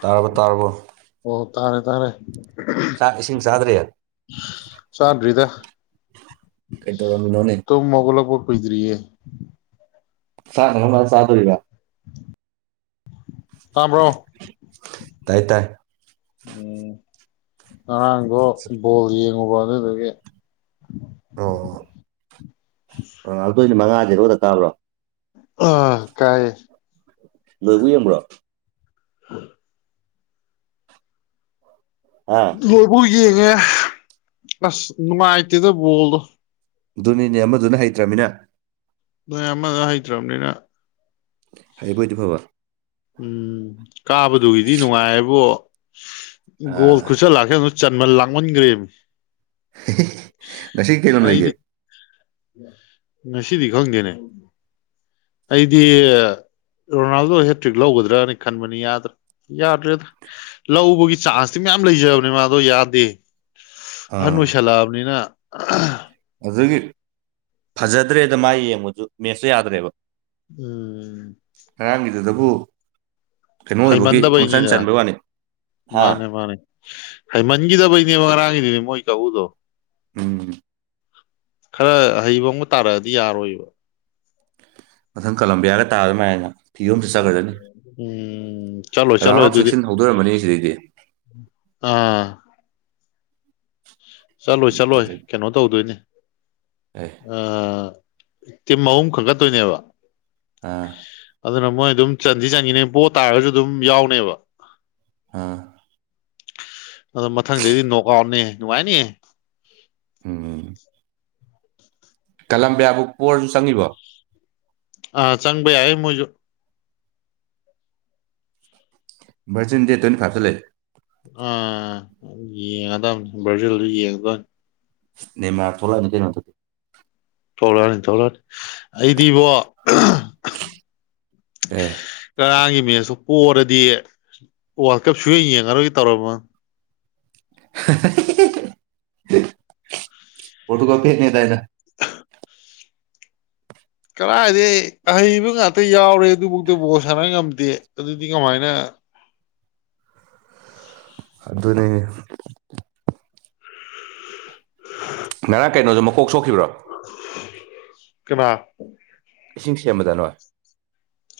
ꯇꯥꯔꯕ ꯇꯥꯔꯕꯣ ꯑꯣ ꯇꯥꯔꯦ ꯇꯥꯔꯦ ꯆꯥꯛ ꯏꯁꯤꯡ ꯆꯥꯗ꯭ꯔꯤ ꯆꯥꯗ꯭ꯔꯤꯗ ꯀꯩꯗꯧꯔꯝꯃꯤꯅꯣꯅꯦ ꯇꯨꯝ ꯍꯧꯒꯠꯂꯛꯄꯨ ꯀꯨꯏꯗ꯭ꯔꯤꯌꯦ ꯆꯥꯛꯅ ꯀꯔꯝꯀꯥꯟ ꯆꯥꯗꯣꯏꯔꯤꯕ ꯇꯥꯕ꯭ꯔꯣ ꯇꯥꯏ ꯇꯥꯏ ꯎꯝ ꯉꯔꯥꯡꯗꯣ ꯕꯣꯜ ꯌꯦꯡꯉꯨꯕ ꯑꯗꯨꯗꯨꯒꯤ ꯑꯣ [unintelligible] ꯑ ꯑꯗꯣꯏꯗꯤ ꯃꯉꯥ ꯍꯦꯔꯣꯗ ꯀꯥꯕꯔꯣ ꯑꯥ ꯇꯥꯏ ꯅꯣꯏꯕꯨ ꯌꯦꯡꯕ꯭ꯔꯣ ꯍ ꯍꯥ ꯂꯣꯏꯕꯧ ꯌꯦꯡꯉꯦ ꯑꯁ ꯅꯨꯡꯉꯥꯏꯇꯦꯗ ꯕꯣꯜꯗꯣ ꯗꯨꯅꯤꯅꯦ ꯑꯃꯗꯨꯅ ꯍꯩꯇ꯭ꯔꯃꯤꯅ ꯃꯣꯏ ꯑꯃꯗꯨ ꯍꯩꯇ꯭ꯔꯕꯅꯤꯅ ꯍꯥꯏꯕ ꯑꯣꯏꯗꯤ ꯐꯕ ꯎꯝ ꯀꯥꯕꯗꯨꯒꯤꯗꯤ ꯅꯨꯡꯉꯥꯏꯌꯦꯕꯣ ꯒꯣꯜ ꯑꯥ ꯈꯨꯆꯟ ꯂꯥꯛꯆꯟ ꯆꯟꯃꯟ ꯂꯥꯛꯃꯟꯈ꯭ꯔꯦꯃꯤ ꯉꯁꯤ ꯀꯩ ꯂꯝ ꯑꯩꯗꯤ ꯂꯩꯒꯦ ꯉꯁꯤꯗꯤ ꯈꯪꯗꯦꯅꯦ ꯑꯩꯗꯤ ꯔꯣꯅꯥꯜꯗꯣ ꯍꯦꯇ꯭ꯔꯤꯛ ꯂꯧꯒꯗ꯭ꯔꯅ ꯈꯟꯕꯅꯤ ꯌꯥꯗ꯭ꯔꯥ ꯌꯥꯗ꯭ꯔꯦꯗ ꯂꯧꯕꯒꯤ ꯆꯥꯟꯁꯇꯤ ꯃꯌꯥꯝ ꯂꯩꯖꯕꯅꯤ ꯃꯥꯗꯣ ꯌꯥꯗꯦ ꯑꯍꯟ ꯑꯥ ꯑꯣꯏꯁꯟꯂꯛꯑꯕꯅꯤꯅ ꯑ ꯑꯗꯨꯒꯤ ꯐꯖꯗ꯭ꯔꯦꯗ ꯃꯥ ꯌꯦꯡꯕꯁꯨ ꯃꯦꯠꯁꯇꯨ ꯌꯥꯗ꯭ꯔꯦꯕ ꯎꯝ ꯑꯗꯨꯕꯨ ꯍꯩꯃꯟꯗꯕꯩꯅꯤꯗ ꯍꯥ ꯃꯥꯅꯦ ꯃꯥꯅꯦ ꯍꯩꯃꯟꯈꯤꯗꯕꯩꯅꯦꯕ ꯉꯔꯥꯡꯒꯤꯗꯨ ꯃꯣꯏ ꯇꯧꯕꯗꯣ ꯎꯝ ꯈꯔ ꯑꯍꯩꯕ ꯑꯃꯒ ꯇꯥꯔꯛꯑꯗꯤ ꯌꯥꯔꯣꯏꯕ ꯃꯊꯪ ꯀꯂꯝꯕꯤꯌꯥꯒ ꯇꯥꯕꯗ ꯃꯥꯏꯅ ꯐꯤꯕꯝ ꯑꯃꯁꯨ ꯆꯠꯈ꯭ꯔꯖꯅꯤ ꯎꯝ ꯆꯠꯂꯣ ꯆꯠꯂꯣ ꯔꯥꯎꯟ ꯑꯣꯐ ꯑꯗꯨꯗꯤ ꯁꯤꯛꯁꯇꯤꯟ ꯍꯧꯗꯣꯔꯝꯃꯅꯤ ꯁꯤꯗꯩꯗꯤ ꯑꯥ ꯆꯠꯂꯣꯏ ꯆꯠꯂꯣꯏ ꯑꯗꯨꯗꯩ ꯀꯩꯅꯣ ꯇꯧꯗꯣꯏꯅꯤ ꯑꯦ ꯑ ꯇꯤꯝ ꯑꯍꯨꯝ ꯈꯛꯀꯠꯇꯣꯏꯅꯦꯕ ꯑꯥ ꯑꯗꯨꯅ ꯃꯣꯏ ꯑꯗꯨꯝ ꯆꯟꯗꯤ ꯆꯟꯈꯤꯅꯤ ꯕꯣ ꯇꯥꯔꯒꯁꯨ ꯑꯗꯨꯝ ꯌꯥꯎꯅꯦꯕ ꯑꯥ ꯑꯗꯣ ꯃꯊꯪꯗꯗꯤ ꯅꯣꯛ ꯑꯥꯎꯠꯅꯦ ꯅꯨꯡꯉꯥꯏꯅꯤ ꯎꯝ ꯀꯂꯝꯕꯤꯌꯥꯕꯨ ꯄꫭꯔꯁꯨ ꯆꯪꯉꯤꯕꯣ ꯑꯥ ꯆꯪꯕ ꯌꯥꯏ ꯃꫭꯏꯁꯨ ꯚꯔꯖꯤꯟ ꯗꯦꯠ ꯇꫭꯏꯟꯇꯤꯐꯥꯏꯚꯇ ꯂꯩ ꯑꯥ ꯌꯦꯡꯉꯗꯕꯅꯤ ꯕ꯭ꯔꯥꯖꯤꯜꯗꯨ ꯌꯦꯡꯉꯗꯣꯏꯅꯤ ꯅꯦꯃꯥꯔ ꯊꯣꯛꯂꯛ ꯑꯅꯤ ꯀꯩꯅꫭ ꯍꯟꯇꯛꯇꯤ ꯊꯔꯛꯑꯅꯤ ꯊꫭꯔꯛꯑꯅꯤ ꯑꯩꯗꯤ ꯏꯕꯣ ꯑꯦ ꯉꯔꯥꯡꯒꯤ ꯃꯦꯠꯁꯇꯨ ꯄꯣꯛꯔꯗꯤ ꯋꯥꯔꯜ ꯀꯞ ꯁꯨꯌꯦꯡ ꯌꯦꯡꯉꯔꯣꯏꯒꯦ ꯇꯧꯔꯝ ꯃꯝ ꯄꫭꯔꯇꯨꯒꯜ ꯐꯦꯛꯅꯦ ꯗꯥꯏꯅꯦ ꯀꯔꯥꯏꯗꯩ ꯑꯍꯩꯕ ꯉꯥꯛꯇ ꯌꯥꯎꯔꯦ ꯑꯗꯨꯚꯥꯎꯗ ꯗꯕꯣꯜ ꯁꯥꯟꯅ ꯉꯝꯗꯦ ꯑꯗꯨꯗꯤ ꯀꯃꯥꯏꯅ ꯑꯗꯨꯅꯤꯅꯦ ꯉꯔꯥꯡ ꯀꯩꯅꯣꯁꯨꯣ ꯃꯀꯣꯛ ꯁꯣꯛꯈꯤꯕ꯭ꯔꯣ ꯀꯅꯥ ꯏꯁꯤꯡ ꯁꯦꯝꯕꯗ ꯅꯣꯏ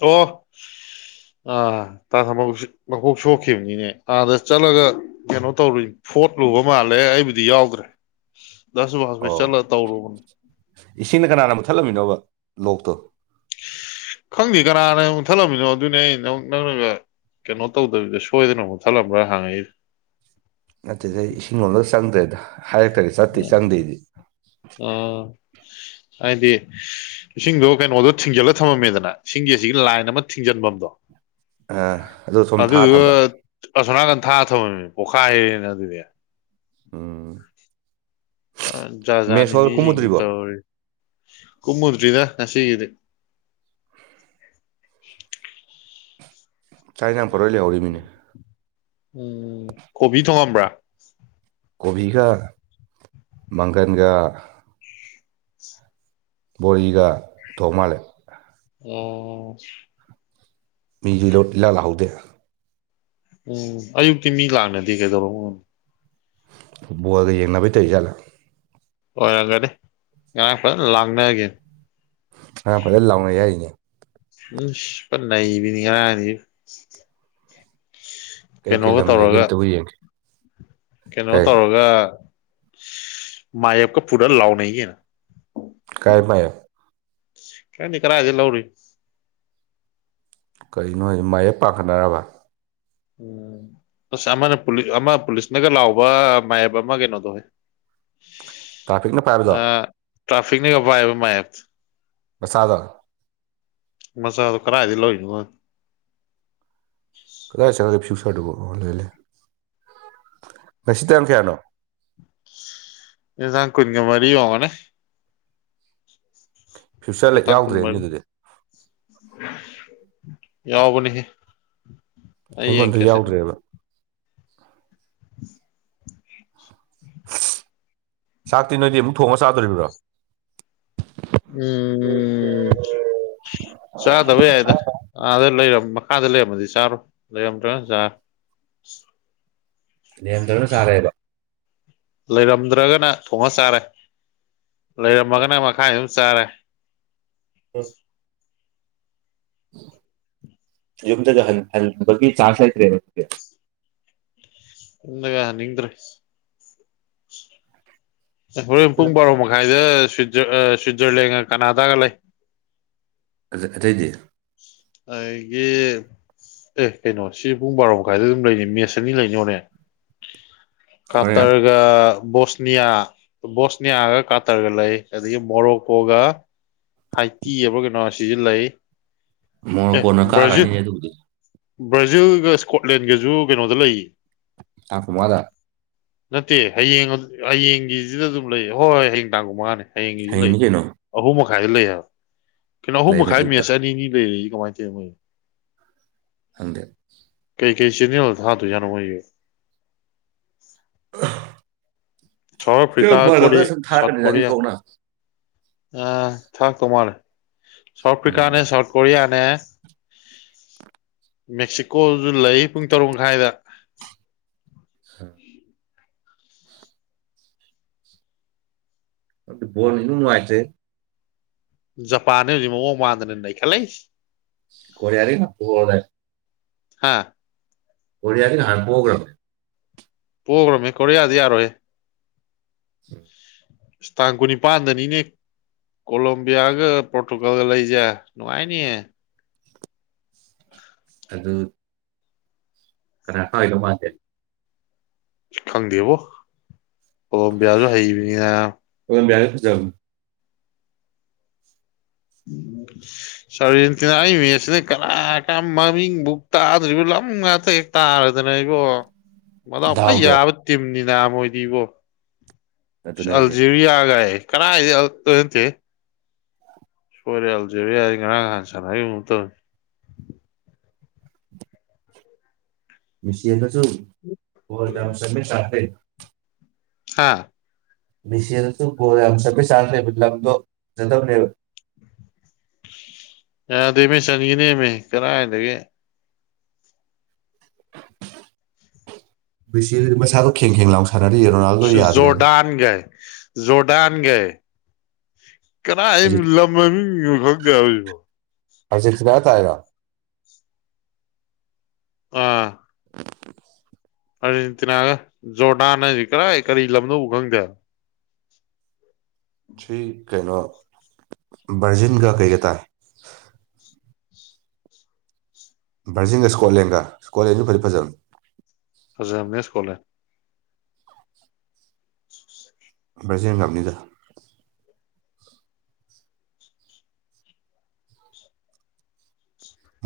ꯑꯣ ꯑꯥ ꯇꯥ ꯊꯝꯕꯧ ꯁꯤ ꯃꯀꯣꯛ ꯁꯣꯛꯈꯤꯕꯅꯤꯅꯦ ꯑꯥꯗ ꯆꯠꯂꯒ ꯀꯩꯅꯣ ꯇꯧꯔꯨꯏ ꯐꯣꯠ ꯂꯨꯕ ꯃꯥꯜꯂꯦ ꯑꯩꯕꯨꯗꯤ ꯌꯥꯎꯗ꯭ꯔꯦ ꯗꯥ ꯁꯨꯕꯥꯁ ꯍꯣꯏ ꯑꯣ ꯆꯠꯂ ꯇꯧꯔꯨꯕꯅꯦ ꯏꯁꯤꯡꯅ ꯀꯅꯥꯅ ꯃꯨꯊꯠꯂꯝꯃꯤꯅꯣꯕ ꯂꯣꯛꯇ ꯈꯪꯗꯦ ꯀꯅꯥꯅ ꯃꯨꯛꯊꯠꯂꯝꯃꯤꯅꯣ ꯑꯗꯨꯅꯦ ꯑꯩ ꯅꯪ ꯅꯪꯅꯒ ꯀꯩꯅꯣ ꯇꯧꯗꯕꯤꯗ ꯁꯣꯏꯗꯅ ꯑꯃꯨꯛ ꯃꯨꯛꯊꯠꯂꯝꯕ꯭ꯔꯥ ꯍꯥꯡꯉꯛꯏꯗꫭ ꯑꯗꯨꯗꯩ ꯏꯁꯤꯡ ꯂꯣꯝꯗꯒ ꯆꯪꯗ꯭ꯔꯦꯗ ꯍꯥꯏꯔꯛꯇꯗꯤ ꯆꯠꯇꯦ ꯎꯝ ꯆꯪꯗꯦ ꯑꯩꯗꯤ ꯑꯥ ꯍꯥꯏꯗꯤ ꯏꯁꯤꯡꯗꯣ ꯀꯩꯅꯣꯗꯣ ꯊꯤꯡꯖꯤꯜꯂ ꯊꯝꯃꯝꯃꯦꯗꯅ ꯏꯁꯤꯡꯒꯤ ꯑꯁꯤꯒꯤ ꯂꯥꯏꯟ ꯑꯃ ꯊꯤꯡꯖꯤꯟꯐꯝ ꯗꯣ ꯑ ꯑꯗꯨ ꯁꯨꯝ ꯊꯥ ꯇꯝꯕ ꯑꯁꯣꯅꯥꯀꯟ ꯊꯥ ꯊꯝꯃꯝꯃꯤꯅꯤ ꯄꯣꯛꯈꯥꯏ ꯔꯦꯅ ꯑꯗꯨꯗꯤ ꯎꯝ ꯑ ꯖꯥꯠ ꯖꯥꯠꯅꯤ ꯃꯦꯁꯣꯜ ꯃꯤꯁꯤꯡꯁꯤ ꯀꯨꯝꯃꯨꯗ꯭ꯔꯤꯕꯣ ꯇꯧꯔꯤ ꯀꯨꯝꯃꯗꯔꯤꯗ ꯉꯁꯤꯒꯤꯗꯤ [inaudible] ꯆꯥꯛ ꯍꯤꯟꯖꯥꯡ ꯄꫭꯠꯂꫭꯏ ꯂꯩꯍꯧꯔꯤꯃꯤꯅꯦ ꯎꯝ ꯀꯣꯕꯤ ꯊꫭꯡꯉꯝꯕ꯭ꯔꯥ [inaudible] ꯀꯣꯕꯤꯒ ꯃꯪꯒꯟꯒ ꯕꯣꯔꯤꯒ ꯊꯣꯡꯃꯥꯜꯂꯦ ꯑꯣ ꯃꯤꯁꯨ ꯂꯣꯠ ꯏꯂꯥꯛ ꯂꯥꯛꯍꯧꯗꯦ ꯎꯝ ꯑꯌꯨꯛꯇꯤ ꯃꯤ ꯂꯥꯛꯅꯗꯦ ꯀꯩꯗꯧꯔꯕꯅꫭ ꯐꯨꯠꯕꫭꯜꯒ ꯌꯦꯡꯅꯕꯩ ꯇꯧꯔꯤ ꯖꯥꯠꯂꯥ ꯑꯣꯏꯔꯝꯒꯅꯤ ꯉꯔꯥꯡ ꯐꯖ ꯂꯥꯡꯅꯒꯤꯝ ꯉꯔꯥꯡ ꯐꯖꯅ ꯂꯥꯎꯩꯅ ꯌꯥꯏꯔꯤꯅꯦ ꯎꯁ ꯄꯟ ꯅꯩꯕꯤꯅꯤ ꯉꯔꯥꯡꯗꯤ ꯀꯩ ꯀꯩ ꯀꯩꯅꯣꯒ ꯂꯝ ꯂꯩꯒꯦ ꯇꯧꯔꯒ ꯑꯝꯇꯕꯨ ꯌꯦꯡꯒꯦ ꯀꯩꯅꯣ ꯀꯩ ꯇꯧꯔꯒ ꯃꯥꯏꯌꯦꯞꯀ ꯄꯨꯔ ꯂꯥꯎꯅꯦ ꯀꯩꯅꯣ꯫ ꯃꯥꯥꯏ ꯅꯪꯗꯤ ꯀꯥꯏꯗꯒꯤ ꯂꯧꯔꯨꯏꯕ ꯀꯩꯅꯣ ꯍꯥꯏ ꯃꯥꯏꯌꯦꯞ ꯄꯥꯈꯠꯅꯔꯕ ꯎꯝ ꯑꯁ ꯑꯃꯅ ꯑꯃ ꯄꯨꯂꯤꯁꯅꯒ ꯂꯥꯎꯕ ꯃꯞ ꯑꯃ ꯀꯩꯅꯣꯗꯣ ꯍꯣꯏ ꯇ꯭ꯔꯥꯐꯤꯛꯅ ꯄꯥꯏꯕꯗꯣ ꯇ꯭ꯔꯥꯐꯤꯛꯅꯦꯒ ꯄꯥꯏꯕ ꯃꯥꯏꯌꯦꯞꯇꯣ ꯃꯁꯥꯗ ꯃꯆꯥꯗꯣ ꯀꯥꯏꯗꯩ ꯂꯧꯔꯤꯅꯣ ꯈꯪꯗꯦ ꯀꯗꯥꯥꯏ ꯆꯪꯉꯒꯦ ꯐꯁ ꯀꯗꯨꯕꯨ ꯑꯥ ꯂꯩꯔꯦ ꯂꯩꯔꯦ ꯉꯁꯤ ꯇꯥꯡ ꯀꯌꯥꯅꯣ ꯀꯨꯟꯒ ꯃꯔꯤ ꯉꯥꯎꯔꯝꯅꯤ ꯐ꯭ꯌꯨꯆꯔ ꯇꯥꯛ ꯀꯨꯟ ꯌꯥꯎꯗ꯭ꯔꯦꯅꯦ ꯃꯔꯤ ꯑꯗꯨꯗꯤ ꯌꯥꯎꯕꯅꯦꯍꯦ ꯑꯩ ꯑꯩꯉꯣꯟꯗ ꯌꯦꯡꯒꯦꯁꯦ ꯌꯥꯎꯗ꯭ꯔꯦꯕ [unintelligible] [inaudible] [unintelligible] ꯆꯥꯛꯇꯤ ꯅꯣꯏꯗꯤ ꯑꯃꯨꯛ ꯊꯣꯡꯉ ꯆꯥꯗꯣꯔꯤꯕ꯭ꯔꯣ ꯎꯝ ꯆꯥꯗꯕ ꯌꯥꯏꯗ ꯑꯥꯗ ꯂꯩꯔꯝꯃ ꯃꯈꯥꯗ ꯂꯩꯔꯝꯃꯗꯤ ꯆꯥꯔꯣ ꯂꯩꯔꯝꯗ꯭ꯔ ꯆꯥꯔ ꯂꯩꯔꯝꯗꯔ ꯆꯥꯔꯦꯕ ꯂꯩꯔꯝꯗ꯭ꯔꯒꯅ ꯊꯣꯡꯉ ꯆꯥꯔꯦ ꯂꯩꯔꯝꯃꯒꯅ ꯃꯈꯥꯏ ꯑꯗꯨꯝ ꯆꯥꯔꯦ ꯍ [unintelligible] ꯌꯨꯝꯗ ꯍꯟꯕꯒꯤ ꯆꯥꯟꯁ ꯂꯩꯇꯔꯦꯕ ꯑꯗꯨꯗꯤ ꯌꯨꯝꯗꯒ ꯍꯟꯅꯤꯡꯗ꯭ꯔꯦ ꯍꯣꯔꯦꯟ ꯄꯨꯡ ꯕꯥꯔꯣ ꯃꯈꯥꯏꯗ ꯁ꯭ꯋꯠꯖꯔꯂꯦꯟ ꯀꯅꯥꯗꯒ ꯂꯩ ꯑꯇꯩ ꯑꯇꯩꯗꯤ ꯑꯩꯒꯤ ꯑꯦ ꯀꯩꯅꯣ ꯁꯤ ꯄꯨꯡ ꯕꯥꯔꯣ ꯃꯈꯥꯏꯗ ꯑꯗꯨꯝ ꯂꯩꯅꯤ ꯃꯦꯁ ꯑꯅꯤ ꯂꯩꯅꯦ ꯍꯣꯔꯦꯟ ꯍꯣꯔꯦꯟ ꯀꯥꯇꯔꯒ ꯕꯣꯁꯅꯤꯌꯥ ꯕꯣꯁꯅꯤꯌꯥꯒ ꯀꯥꯇꯔꯒ ꯂꯩ ꯑꯗꯒꯤ ꯃꯣꯔꯣꯛꯀꯣꯒ ꯍꯥꯏꯇꯤ ꯍꯥꯏꯕꯔ ꯀꯩꯅꯣ ꯁꯤꯁꯨ ꯂꯩ꯫ ꯑꯦ ꯃꯣꯔꯣꯀꯣꯟꯅ ꯕ꯭ꯔꯥꯖꯤꯜ ꯀꯥꯈ꯭ꯔꯅꯤꯅꯦ ꯑꯗꯨꯕꯨꯗꯤ ꯕ꯭ꯔꯥꯖꯤꯜꯒ ꯏꯁꯀꯣꯠꯂꯦꯟꯒꯖꯁꯨ ꯀꯩꯅꯣꯗ ꯂꯩꯌꯦ ꯇꯥꯡ ꯀꯨꯟ ꯃꯉꯥꯗ ꯅꯠꯇꯦ ꯍꯌꯦꯡ ꯍꯌꯦꯡꯒꯤꯁꯤꯗ ꯑꯗꯨꯝ ꯂꯩ ꯍꯣꯏ ꯍꯣꯏ ꯍꯌꯦꯡ ꯇꯥꯡ ꯀꯨꯟ ꯃꯉꯥꯅꯦ꯫ ꯍꯌꯦꯡꯒꯤꯁꯨ ꯂꯩ ꯍꯌꯦꯡꯅꯤ ꯀꯩꯅꯣ ꯑꯍꯨꯝ ꯈꯥꯏ ꯂꯩ ꯌꯥ ꯀꯩꯅꯣ ꯑꯍꯨꯝ ꯂꯩꯕꯅꯦ ꯃꯈꯥꯏ ꯑꯌꯨꯛꯇ ꯃꯦꯠꯆ ꯑꯅꯤꯅꯤ ꯂꯩꯔꯛꯏ ꯀꯃꯥꯏ ꯇꯧꯏꯅꯣ ꯃꯣꯏ ꯈꯪꯗꯦ ꯀꯩ ꯆꯦꯅꯦꯜꯗ ꯊꯥꯗꯣꯏ ꯖꯥꯠꯅꯣ ꯃꯣꯏꯁꯦ [unintelligible] ꯁꯥꯎꯠ ꯑꯐ꯭ꯔꯤꯀꯥ ꯀꯣꯔꯤ [unintelligible] ꯊꯥꯔꯛ ꯁꯥꯎꯠ ꯀꯅꯤꯗ ꯑꯅꯤ ꯀꯣꯔꯤꯌꯥ ꯊꯣꯛꯅ ꯑ ꯊꯥꯔꯛꯇꯧ ꯃꯥꯜꯂꯦ ꯁꯥꯎꯠ ꯎꯝ ꯑꯐ꯭ꯔꯤꯀꯥꯅꯦ ꯁꯥꯎꯠ ꯀꯣꯔꯤꯌꯥ ꯅꯦ ꯃꯦꯛꯁꯤꯀꯣꯁꯨ ꯂꯩ ꯄꯨꯡ ꯇꯔꯨꯛ ꯃꯈꯥꯏꯗ [unintelligible] ꯑꯗꯨ ꯕꯣꯜꯅ ꯏꯅꯨꯡ ꯅꯨꯉꯥꯏꯇꯔꯦ ꯖꯄꯥꯟꯅꯦ ꯍꯧꯖꯤꯛ ꯃꯑꯣꯡ ꯃꯥꯟꯗꯅ ꯅꯩꯈꯠꯂꯛꯏꯁꯤ ꯀꯣꯔꯌꯥꯗꯤ ꯄꯣ [unintelligible] ꯔꯗꯥꯏ ꯍꯥꯥ ꯀꯣꯔꯤꯌꯥꯗꯤ ꯅꯍꯥꯟ ꯄꯣꯈꯔꯥꯕꯅꯦ ꯄꯣꯛꯈ꯭ꯔꯕꯅꯦ ꯀꯣꯔꯤꯌꯥꯗ ꯌꯥꯔꯣꯏꯍꯦ ꯇꯥꯡ ꯀꯨꯟꯅꯤꯄꯥꯟꯗꯅꯤꯅꯦ ꯀꯣꯂꯣꯝꯕꯤꯌꯥꯒ ꯄꯣꯔꯇꯨꯒꯥꯜꯒ ꯂꯩꯁꯦ ꯅꯨꯡꯉꯥꯏꯅꯤꯌꯦ ꯑꯗꯨ ꯀꯅꯥ ꯍꯥꯏꯗꯧ ꯃꯥꯟꯗꯦ ꯈꯪꯗꯦꯕꯣ ꯑꯣꯕꯤꯌꯥꯁꯨ ꯍꯩꯕꯤꯅꯤ ꯅꯥꯕ ꯕꯤꯌꯥꯁꯨ ꯐꯖꯕꯅꯦ ꯎꯝ ꯁꯥꯔꯖꯦꯟꯇꯤꯅꯥ ꯏ ꯃꯁꯤꯅ ꯀꯅꯥ ꯀ ꯃꯃꯤꯡꯕꯨꯛ ꯇꯥꯗ꯭ꯔꯤꯕ ꯂꯝ ꯉꯥꯛꯇ ꯍꯦꯛ ꯇꯥꯔ ꯗꯅ ꯏꯕꯣ ꯃꯗꯥꯎ ꯈꯨꯋꯥꯏ ꯗꯥꯎꯗꯣ ꯌꯥꯕ ꯇꯤꯝꯅꯤ ꯅꯥꯕ ꯃꯣꯏꯗꯤ ꯏꯕꯣ ꯑꯗꯨꯅꯦ ꯍꯥꯏꯁꯦ ꯑꯜꯖꯤꯔꯤꯌꯥ ꯒꯥꯏꯌꯦ ꯀꯗꯥꯏꯗꯩ ꯑꯜ ꯑꯜꯇꯦꯍꯦ ꯁꯣꯏꯔꯦ ꯑꯜꯖꯤꯕꯤꯌꯥꯗꯤ ꯉꯔꯥꯡ ꯅꯍꯥꯟ ꯁꯥꯟꯅꯈꯤꯕꯔꯥ ꯀꯩꯅꯣꯝ ꯇꯧꯕꯅꯦ [inaudible] ꯃꯤꯆꯦꯜꯗ ꯁꯨ ꯒꯣꯜ ꯌꯥꯝ ꯆꯟꯕꯩ ꯆꯥꯟꯁ ꯂꯩ ꯍꯥꯥ ꯃꯦꯁꯤ ꯍꯟꯗꯛꯁꯨ ꯒꯣꯜ ꯌꯥꯝ ꯆꯟꯕꯩ ꯆꯥꯟꯁ ꯂꯩꯕ ꯂꯥꯝꯗꯣ ꯐꯖꯗꯕꯅꯦꯕ ꯌꯥꯗꯃꯤ ꯆꯥꯟꯒꯤꯅꯦꯃꯤ ꯀꯗꯥꯏꯗꯒꯤ ꯃꯦꯁꯤꯗꯨꯗꯤꯒ ꯃꯁꯥꯗꯣ ꯀꯦꯡ ꯀꯦꯡ ꯂꯥꯎꯏ ꯐꯗꯥꯗꯤ ꯔꯣꯅꯥꯜꯗꯣ ꯌꯥꯗ꯭ꯔꯦ ꯖꯣꯔꯗꯥꯥꯟꯒꯦ ꯀꯗꯥꯏ ꯍꯧꯖꯤꯛ ꯂꯝ ꯃꯃꯤꯡꯅꯣ ꯈꯪꯗꯦ ꯍꯥꯏꯕꯖꯤꯕꯣ ꯑꯥꯔꯖꯦꯟꯇꯤꯅꯒ ꯇꯥꯏꯔꯣ ꯑꯥ ꯑꯥꯔꯖꯦꯟꯇꯤꯅꯥꯒ ꯖꯣꯔꯗꯥꯟ ꯍꯥꯏꯁꯤ ꯀꯔꯥꯏ ꯀꯔꯤ ꯂꯝꯅꯣꯕꯨ ꯈꯪꯗꯦ ꯍꯥꯏꯕ ꯇꯔꯤ ꯀꯩꯅꯣ ꯕꯔꯖꯤꯟꯒ ꯀꯩꯒ ꯇꯥꯏ ꯕꯔꯖꯤꯟꯒ ꯁ꯭ꯀꯣꯠꯂꯦꯟꯒ ꯁ꯭ꯀꯣꯠꯂꯦꯟꯁꯨ ꯐꯗꯤ ꯐꯖꯕꯅꯤ ꯍꯧꯖꯤꯛ ꯂꯩꯔꯝꯅꯤ ꯁꯀꯣꯠꯂꯦꯟ [unintelligible] ꯕ꯭ꯔꯥꯖꯤꯟꯅ ꯉꯝꯅꯤꯗ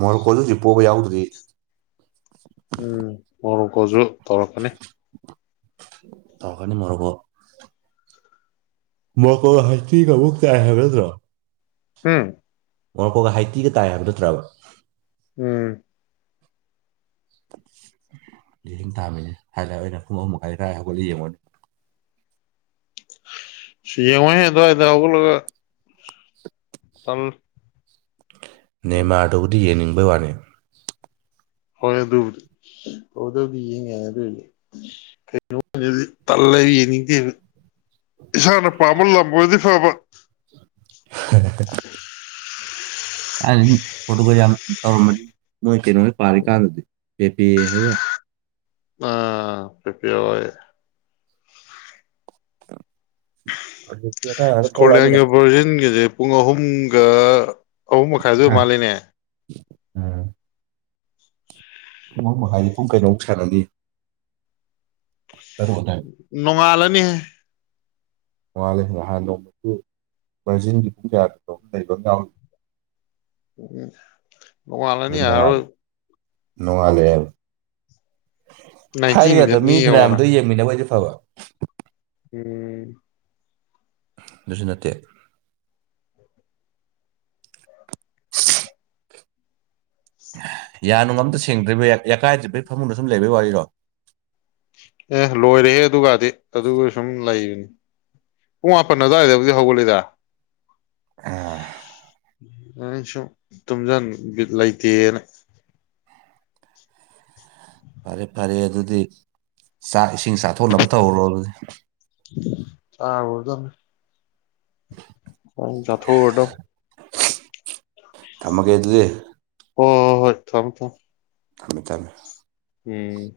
ꯃꯣꯔꯣꯀꯣꯗꯣ ꯍꯧꯖꯤꯛ ꯄꯣꯕꯥ ꯌꯥꯎꯗ꯭ꯔꯤ ꯎꯝ ꯃꯣꯔꯣꯀꯣꯖꯨ ꯇꯧꯔꯛꯀꯅꯤ ꯇꯧꯔꯛꯀꯥꯅꯤ ꯃꯣꯔꯣꯀꯣ ꯃꯣꯔꯣꯀꯣ ꯍꯥꯏꯇꯤꯒ ꯑꯃꯨꯛ ꯇꯥꯏ ꯍꯥꯏꯕ ꯅꯠꯇ꯭ꯔꯣ ꯍꯨꯝ ꯃꯣꯔꯣꯀꯣꯒ ꯍꯥꯏꯇꯤꯒ ꯇꯥꯏ ꯍꯥꯏꯕ ꯅꯠꯇ꯭ꯔꯕ ꯎꯝ ꯂꯤꯁꯤꯡ ꯇꯥꯝꯃꯤ ꯍꯥꯏꯕ ꯑꯩꯅ ꯄꯨꯡ ꯑꯍꯨꯝ ꯃꯈꯥꯏ ꯑꯗꯥꯏ ꯍꯧꯒꯠꯂ ꯌꯦꯡꯉꯨꯔꯦ ꯁꯤ ꯌꯦꯡꯉꯨꯅꯨꯍꯦ ꯑꯗꯥꯏꯗ ꯍꯧꯒꯠꯂꯒ [inaudible] [unintelligible] ꯅꯦꯃꯥꯔꯗꯧꯗꯤ ꯌꯦꯡꯅꯤꯡ ꯕꯩ ꯋꯥꯅꯦ ꯍꯣꯏ ꯑꯗꯨꯕꯨꯗꯤ ꯑꯗꯥꯕꯨꯗꯤ ꯌꯦꯡꯌꯥꯏ ꯑꯗꯨꯅꯦ ꯀꯩꯅꯣ ꯇꯜꯂꯦ ꯌꯦꯡꯅꯤꯡꯗꯦꯕ ꯏꯁꯥꯅ ꯄꯥꯝꯕ ꯂꯝ ꯑꯣꯏꯗꯤ ꯐꯥꯕ [unintelligible] [unintelligible] ꯄ꯭ꯔꯣꯇꯨꯒꯜ ꯌꯥꯝ ꯇꯧꯔꯝꯃꯅꯤ ꯂꯣꯏ ꯀꯩꯅꯣ ꯄꯥꯔꯤꯀꯥꯟꯗꯗꯤ ꯄꯦ ꯄꯦ ꯍꯣꯢꯒ ꯑꯥ ꯄꯦ ꯄꯦ ꯍꯣꯏ ꯍꯧꯖꯤꯛꯇꯤ ꯑꯉꯥꯡ ꯉꯥꯛꯇ ꯊꯣꯛꯂꯛꯑꯃꯤꯅ ꯁꯀꯣꯠꯂꯦꯟꯒ ꯕ꯭ꯔꯥꯖꯤꯟꯒꯁꯦ ꯄꯨꯡ ꯑꯍꯨꯝꯒ ꯑꯍꯨꯝ ꯃꯈꯥꯢꯗ ꯑꯣꯢ ꯃꯥꯜꯂꯦꯅꯦ ꯎꯝ ꯄꯨꯡ ꯑꯍꯨꯝ ꯃꯈꯥꯏꯅꯤ ꯄꯨꯡ ꯀꯩꯅꯣꯃꯨꯛ ꯁꯥꯟꯅꯅꯤ ꯇꯔꯨꯛ ꯑꯗꯥꯏ ꯅꯣꯡꯉꯥꯜꯂꯅꯤꯍꯦ ꯃꯉꯥꯜ ꯂꯩ ꯅꯍꯥꯟ ꯅꯣꯡꯃꯁꯨ ꯕ꯭ꯔꯖꯤꯟꯒꯤ ꯄꯨꯡ ꯀꯌꯥꯗ ꯅꯣꯝ ꯂꯩꯕ ꯑꯃ ꯌꯥꯎꯔꯤ ꯅꯣꯡꯉꯥꯜꯂꯅꯤ ꯑꯗꯨ ꯌꯥꯔꯥꯔꯣꯏ ꯅꯣꯡꯉꯥꯜꯂꯦ ꯅꯥꯏꯟꯇꯤ ꯊꯥꯏꯔꯤꯉꯩꯗ ꯃꯤꯅꯠꯅꯤ ꯃꯤ ꯌꯦꯡꯉꯣꯅ ꯐꯅꯌꯥꯝꯇ ꯌꯦꯡꯃꯤꯟꯅꯕ ꯊꯕ ꯎꯝ ꯑꯗꯨꯁꯨ ꯅꯠꯇꯦ ꯌꯥꯅꯨꯡ ꯑꯝꯇ ꯁꯦꯡꯗ꯭ꯔꯤ ꯕꯌꯥ ꯌꯥꯀꯥꯏꯗꯕꯩ ꯐꯃꯨꯡꯗꯣ ꯁꯨꯝ ꯂꯩꯕꯩ ꯋꯥꯔꯤꯔꯣ ꯑꯦ ꯂꯣꯏꯔꯦꯍꯦ ꯑꯗꯨꯒꯗꯤ ꯑꯗꯨꯒ ꯁꯨꯝ ꯂꯩꯕꯅꯤ ꯄꯨꯡ ꯃꯥꯄꯟ ꯑꯗꯨꯋꯥꯏꯗꯕꯨꯗꯤ ꯍꯧꯒꯠꯂꯤꯗ ꯑꯣ ꯑꯩ ꯁꯨꯝ ꯇꯨꯝꯁꯤꯟ ꯕꯤꯠ ꯂꯩꯇꯦꯅ ꯐꯔꯦ ꯐꯔꯦ ꯑꯗꯨꯗꯤ ꯆꯥꯛ ꯏꯁꯤꯡ ꯆꯥꯊꯣꯛꯅꯕ ꯇꯧꯔꯣ ꯑꯗꯨꯗꯤ ꯆꯥꯔꯨꯔꯗꯕꯅꯦ ꯆꯥꯊꯣꯛꯎꯔꯗꯧꯅꯦ ꯊꯝꯃꯒꯦ ꯑꯗꯨꯗꯤ꯫ ꯍꯣ ꯍꯣ ꯍꯣꯏ ꯊꯝꯃꯣ ꯊꯝꯃꯣ ꯊꯝꯃꯦ ꯊꯝꯃꯦ ꯎꯝ